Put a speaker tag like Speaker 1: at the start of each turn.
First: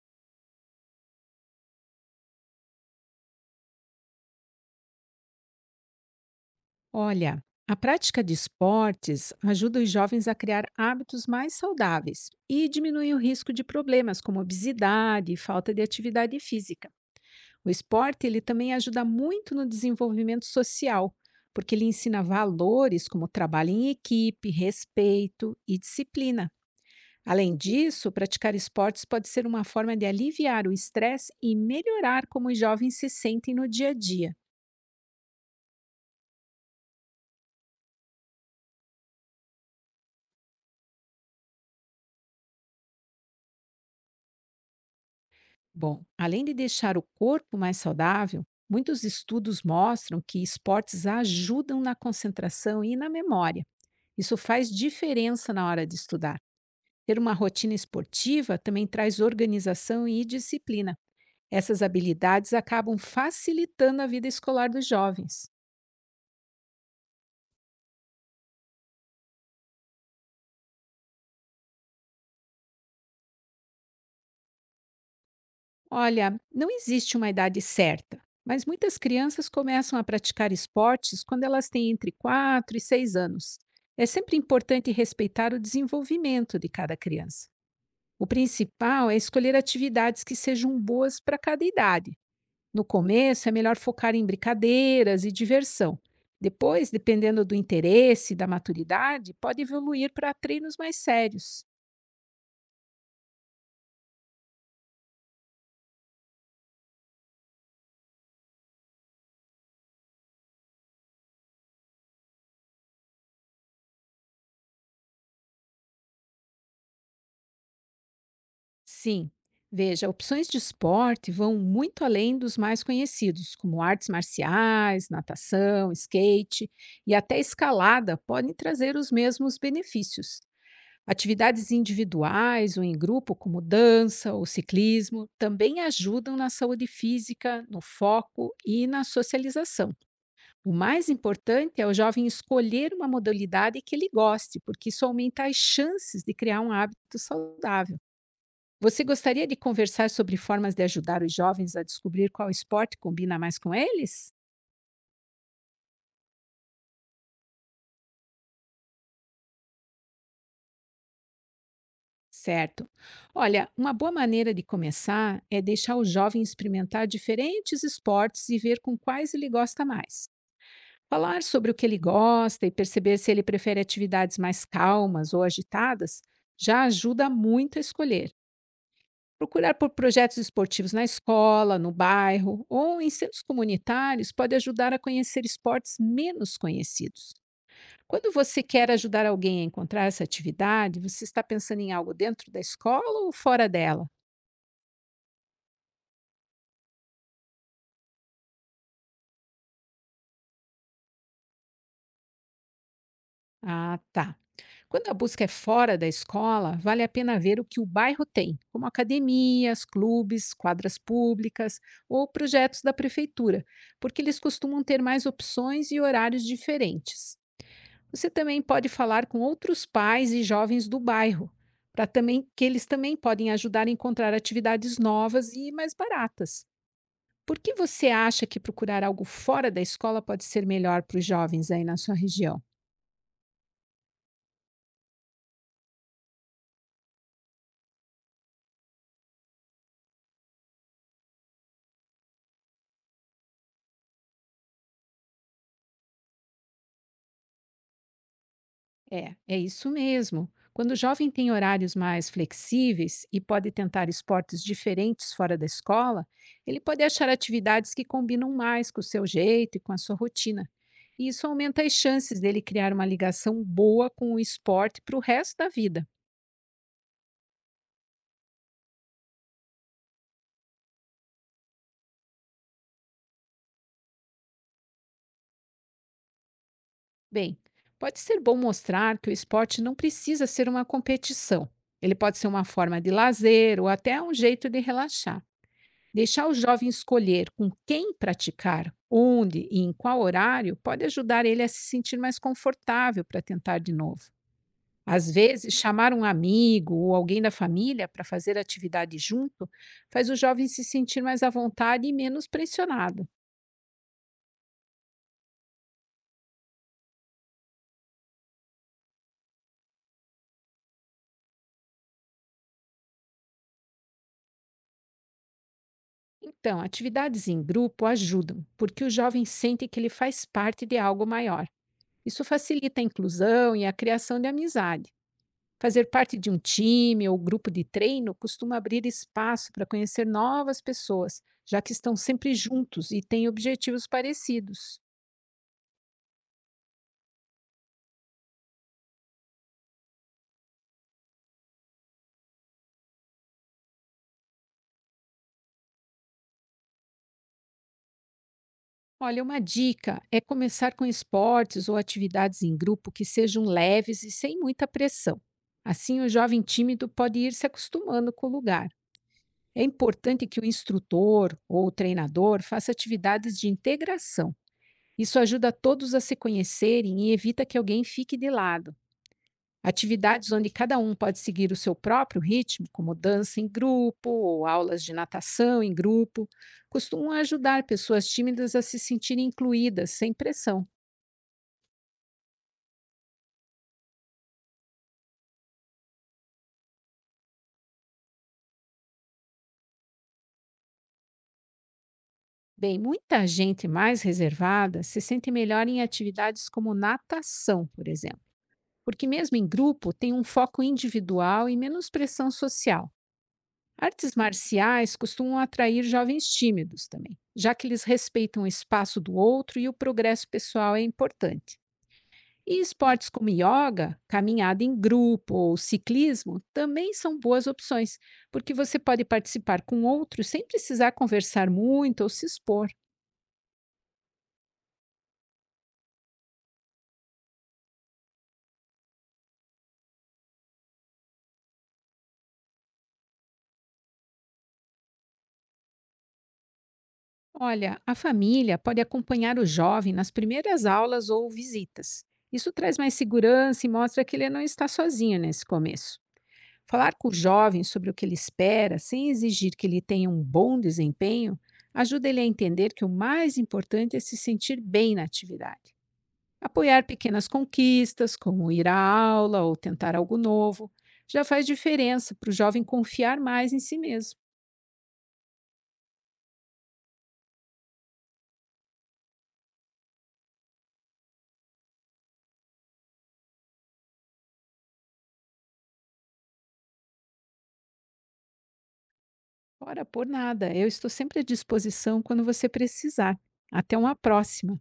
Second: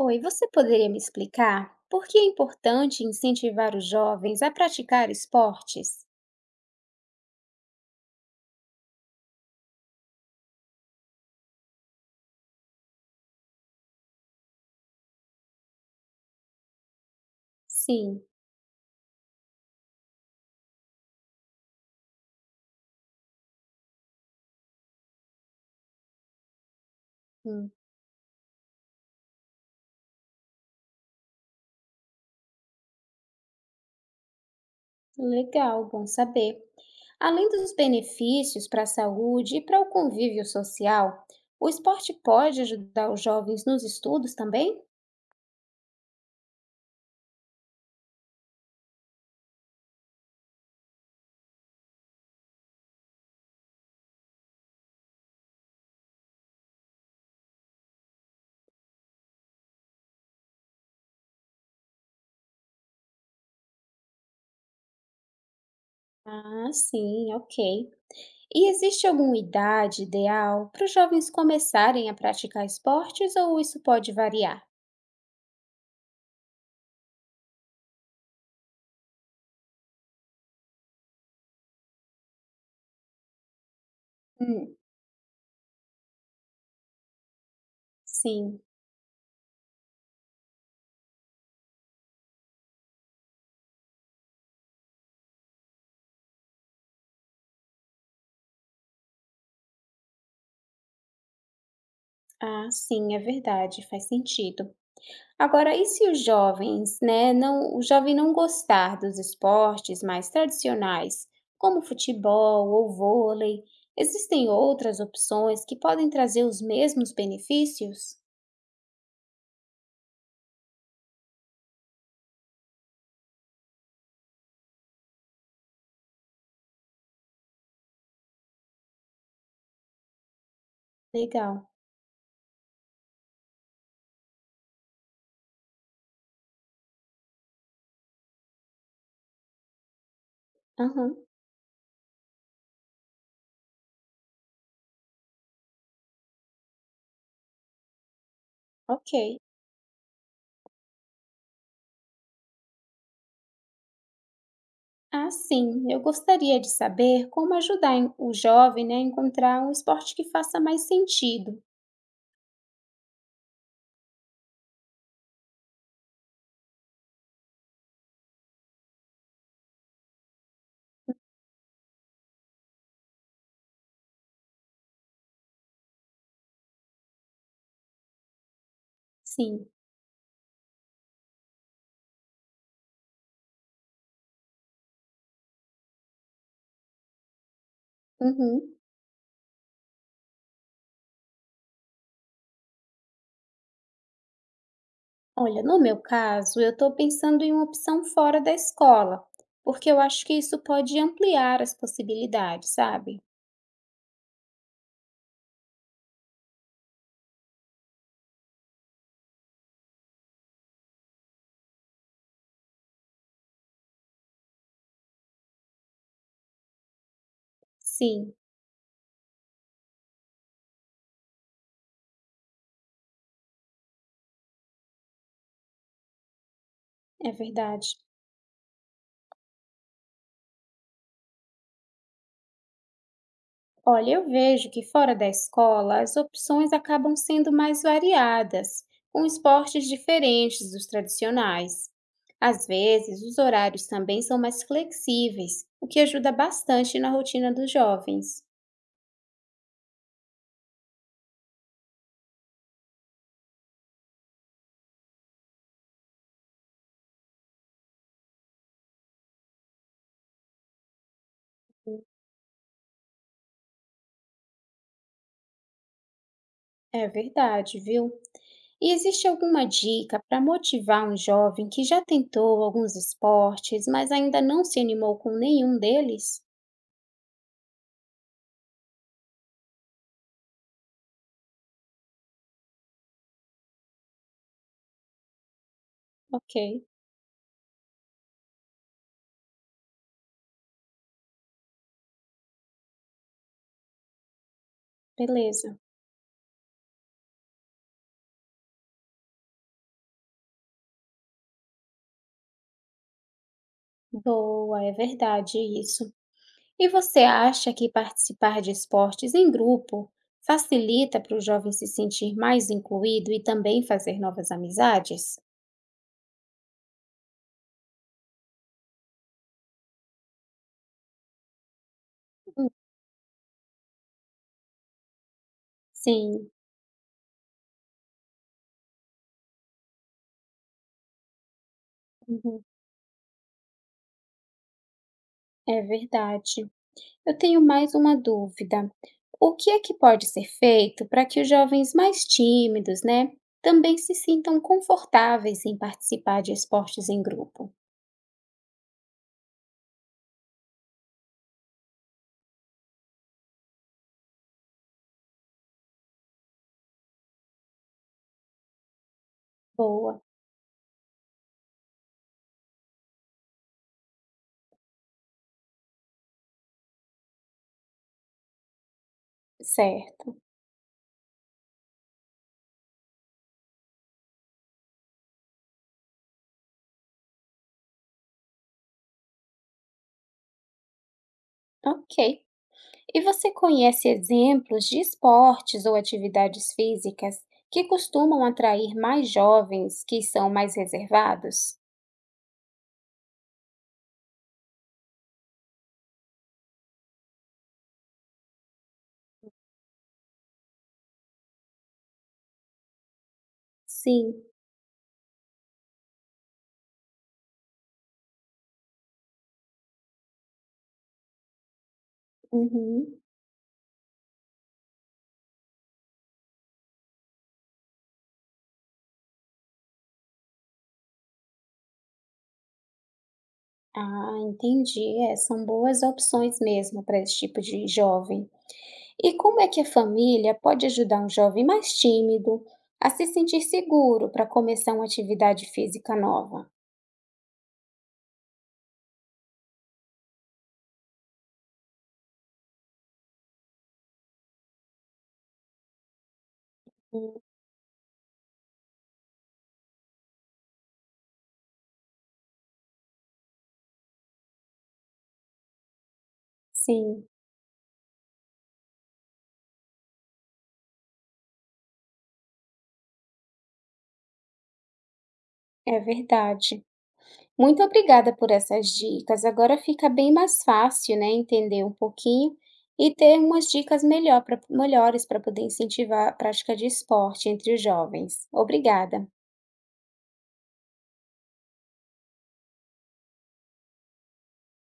Speaker 1: Oi, você poderia me explicar por que é importante incentivar os jovens a praticar esportes?
Speaker 2: Olha, a prática de esportes ajuda os jovens a criar hábitos mais saudáveis e diminui o risco de problemas como obesidade e falta de atividade física. O
Speaker 1: Sim,
Speaker 2: esporte ele também ajuda muito no desenvolvimento social, porque ele ensina valores como trabalho em equipe, respeito e disciplina. Além
Speaker 1: hum,
Speaker 2: disso, praticar esportes pode ser uma forma de aliviar o estresse e melhorar como os jovens se sentem no dia a dia.
Speaker 1: legal, bom saber. Além dos benefícios para a saúde e para o convívio social, o esporte pode ajudar os jovens nos estudos também?
Speaker 2: Bom, além de deixar o corpo mais saudável, muitos estudos mostram que esportes ajudam na concentração e na memória. Isso faz diferença na hora de estudar. Ter uma rotina esportiva também traz organização e disciplina. Essas habilidades acabam facilitando a vida escolar dos jovens.
Speaker 1: Ah, sim, ok. E existe alguma idade ideal para os jovens começarem a praticar esportes ou isso pode variar?
Speaker 2: Olha, não existe uma idade certa, mas muitas crianças começam a praticar esportes quando elas têm entre 4 e 6 anos. É sempre
Speaker 1: Hum,
Speaker 2: importante respeitar o desenvolvimento de cada criança. O
Speaker 1: sim,
Speaker 2: principal é escolher atividades que sejam boas para cada idade. No começo, é melhor focar em brincadeiras e diversão. Depois, dependendo do interesse e da maturidade, pode evoluir para treinos mais sérios.
Speaker 1: ah, sim, é verdade, faz sentido. Agora, e se os jovens, né, o jovem não gostar dos esportes mais tradicionais, como futebol ou vôlei, existem outras opções que podem trazer os mesmos benefícios?
Speaker 2: Sim. Veja, opções de esporte vão muito além dos mais conhecidos, como artes marciais, natação, skate e até escalada podem trazer os mesmos benefícios.
Speaker 1: Legal.
Speaker 2: Atividades individuais ou em grupo, como dança ou ciclismo, também ajudam na saúde física, no foco e na socialização. O mais
Speaker 1: Aham,
Speaker 2: importante é o jovem escolher uma modalidade que ele goste, porque isso aumenta as chances de criar um hábito saudável. Você
Speaker 1: ok.
Speaker 2: gostaria de conversar sobre formas de ajudar os jovens a descobrir qual esporte combina mais com eles?
Speaker 1: Ah, sim, eu gostaria de saber como ajudar o jovem, né, a encontrar um esporte que faça mais sentido.
Speaker 2: Certo. Olha, uma boa maneira de começar é deixar o jovem experimentar diferentes esportes e ver com quais ele gosta mais. Falar sobre o que ele gosta e perceber se ele prefere atividades mais calmas ou agitadas já ajuda muito a escolher.
Speaker 1: Sim.
Speaker 2: Procurar por projetos esportivos na escola, no bairro ou em centros comunitários pode ajudar a conhecer esportes menos conhecidos. Quando você
Speaker 1: Uhum.
Speaker 2: quer ajudar alguém a encontrar essa atividade, você está pensando em algo dentro da escola ou fora dela?
Speaker 1: Olha, no meu caso, eu estou pensando em uma opção fora da escola, porque eu acho que isso pode ampliar as possibilidades, sabe?
Speaker 2: Ah, tá. Quando a busca é fora da escola, vale a pena ver o que o bairro tem, como academias, clubes, quadras públicas ou projetos da prefeitura, porque eles costumam ter mais opções e horários diferentes. Você
Speaker 1: Sim,
Speaker 2: também pode falar com outros pais e jovens do bairro, para também que eles também podem ajudar a encontrar atividades novas e mais baratas.
Speaker 1: é
Speaker 2: Por que
Speaker 1: verdade.
Speaker 2: você acha que procurar algo fora da escola pode ser melhor para os jovens aí na sua região?
Speaker 1: Olha, eu vejo que fora da escola as opções acabam sendo mais variadas, com esportes diferentes dos tradicionais. Às vezes, os horários também são mais flexíveis, o que ajuda bastante na rotina dos jovens.
Speaker 2: É, é isso mesmo. Quando o jovem tem horários mais flexíveis e pode tentar esportes diferentes fora da escola, ele pode achar atividades que combinam mais com o seu jeito e com a sua rotina. E isso aumenta as chances dele criar uma ligação boa com o esporte para o resto da vida.
Speaker 1: É verdade, viu? E existe alguma dica para motivar um jovem que já tentou alguns esportes, mas ainda não se animou com nenhum deles?
Speaker 2: Bem, pode ser bom mostrar que o esporte não precisa ser uma competição. Ele pode ser uma forma de lazer ou até um jeito de relaxar. Deixar o
Speaker 1: Ok,
Speaker 2: jovem escolher com quem praticar, onde e em qual horário pode ajudar ele a se sentir mais confortável para tentar de novo. Às vezes,
Speaker 1: beleza.
Speaker 2: chamar um amigo ou alguém da família para fazer atividade junto faz o jovem se sentir mais à vontade e menos pressionado.
Speaker 1: Boa, é verdade isso. E você acha que participar de esportes em grupo facilita para o jovem se sentir mais incluído e também fazer novas amizades?
Speaker 2: Então, atividades em grupo ajudam, porque o jovem sente que ele faz parte de algo maior. Isso
Speaker 1: Hum,
Speaker 2: facilita a inclusão e a criação de amizade. Fazer parte de
Speaker 1: Sim,
Speaker 2: um time ou grupo de treino costuma abrir espaço para conhecer novas pessoas, já que estão sempre
Speaker 1: uhum,
Speaker 2: juntos e têm objetivos parecidos.
Speaker 1: é verdade. Eu tenho mais uma dúvida. O que é que pode ser feito para que os jovens mais tímidos, né, também se sintam confortáveis em participar de esportes em grupo?
Speaker 2: Olha, uma dica é começar com esportes ou atividades em grupo que sejam leves e sem muita pressão. Assim, o jovem tímido pode ir se acostumando com o lugar. É
Speaker 1: Boa,
Speaker 2: importante que o instrutor ou o treinador faça atividades de integração. Isso ajuda todos a se conhecerem e evita que alguém fique de lado.
Speaker 1: certo.
Speaker 2: Atividades onde cada um pode seguir o seu próprio ritmo, como dança em grupo ou aulas de natação em grupo, costumam ajudar pessoas tímidas a se sentirem incluídas sem pressão.
Speaker 1: Ok. E você conhece exemplos de esportes ou atividades físicas que costumam atrair mais jovens que são mais reservados?
Speaker 2: Bem, muita gente mais reservada se sente melhor em atividades como natação, por exemplo porque mesmo em grupo tem um foco individual e menos pressão social. Artes
Speaker 1: Sim.
Speaker 2: marciais costumam atrair jovens tímidos também, já que eles respeitam o espaço do outro e o progresso pessoal é importante. E
Speaker 1: Uhum.
Speaker 2: esportes como yoga, caminhada em grupo ou ciclismo também são boas opções, porque você pode participar com outros sem precisar conversar muito ou se expor.
Speaker 1: Ah, entendi. É, são boas opções mesmo para esse tipo de jovem. E como é que a família pode ajudar um jovem mais tímido a se sentir seguro para começar uma atividade física nova?
Speaker 2: Olha, a família pode acompanhar o jovem nas primeiras aulas ou visitas. Isso traz mais segurança e mostra que ele não está sozinho nesse começo. Falar com o
Speaker 1: Hum,
Speaker 2: jovem sobre o que ele espera, sem exigir que ele tenha um bom desempenho, ajuda ele a entender que o mais importante é se sentir bem na atividade. Apoiar
Speaker 1: Sim,
Speaker 2: pequenas conquistas, como ir à aula ou tentar algo novo, já faz diferença para o jovem confiar mais em si mesmo.
Speaker 1: é verdade. Muito obrigada por essas dicas. Agora fica bem mais fácil, né, entender um pouquinho e ter umas dicas melhores para poder incentivar a prática de esporte entre os jovens. Obrigada.
Speaker 2: Ora, por nada. Eu estou sempre à disposição quando você precisar. Até uma próxima.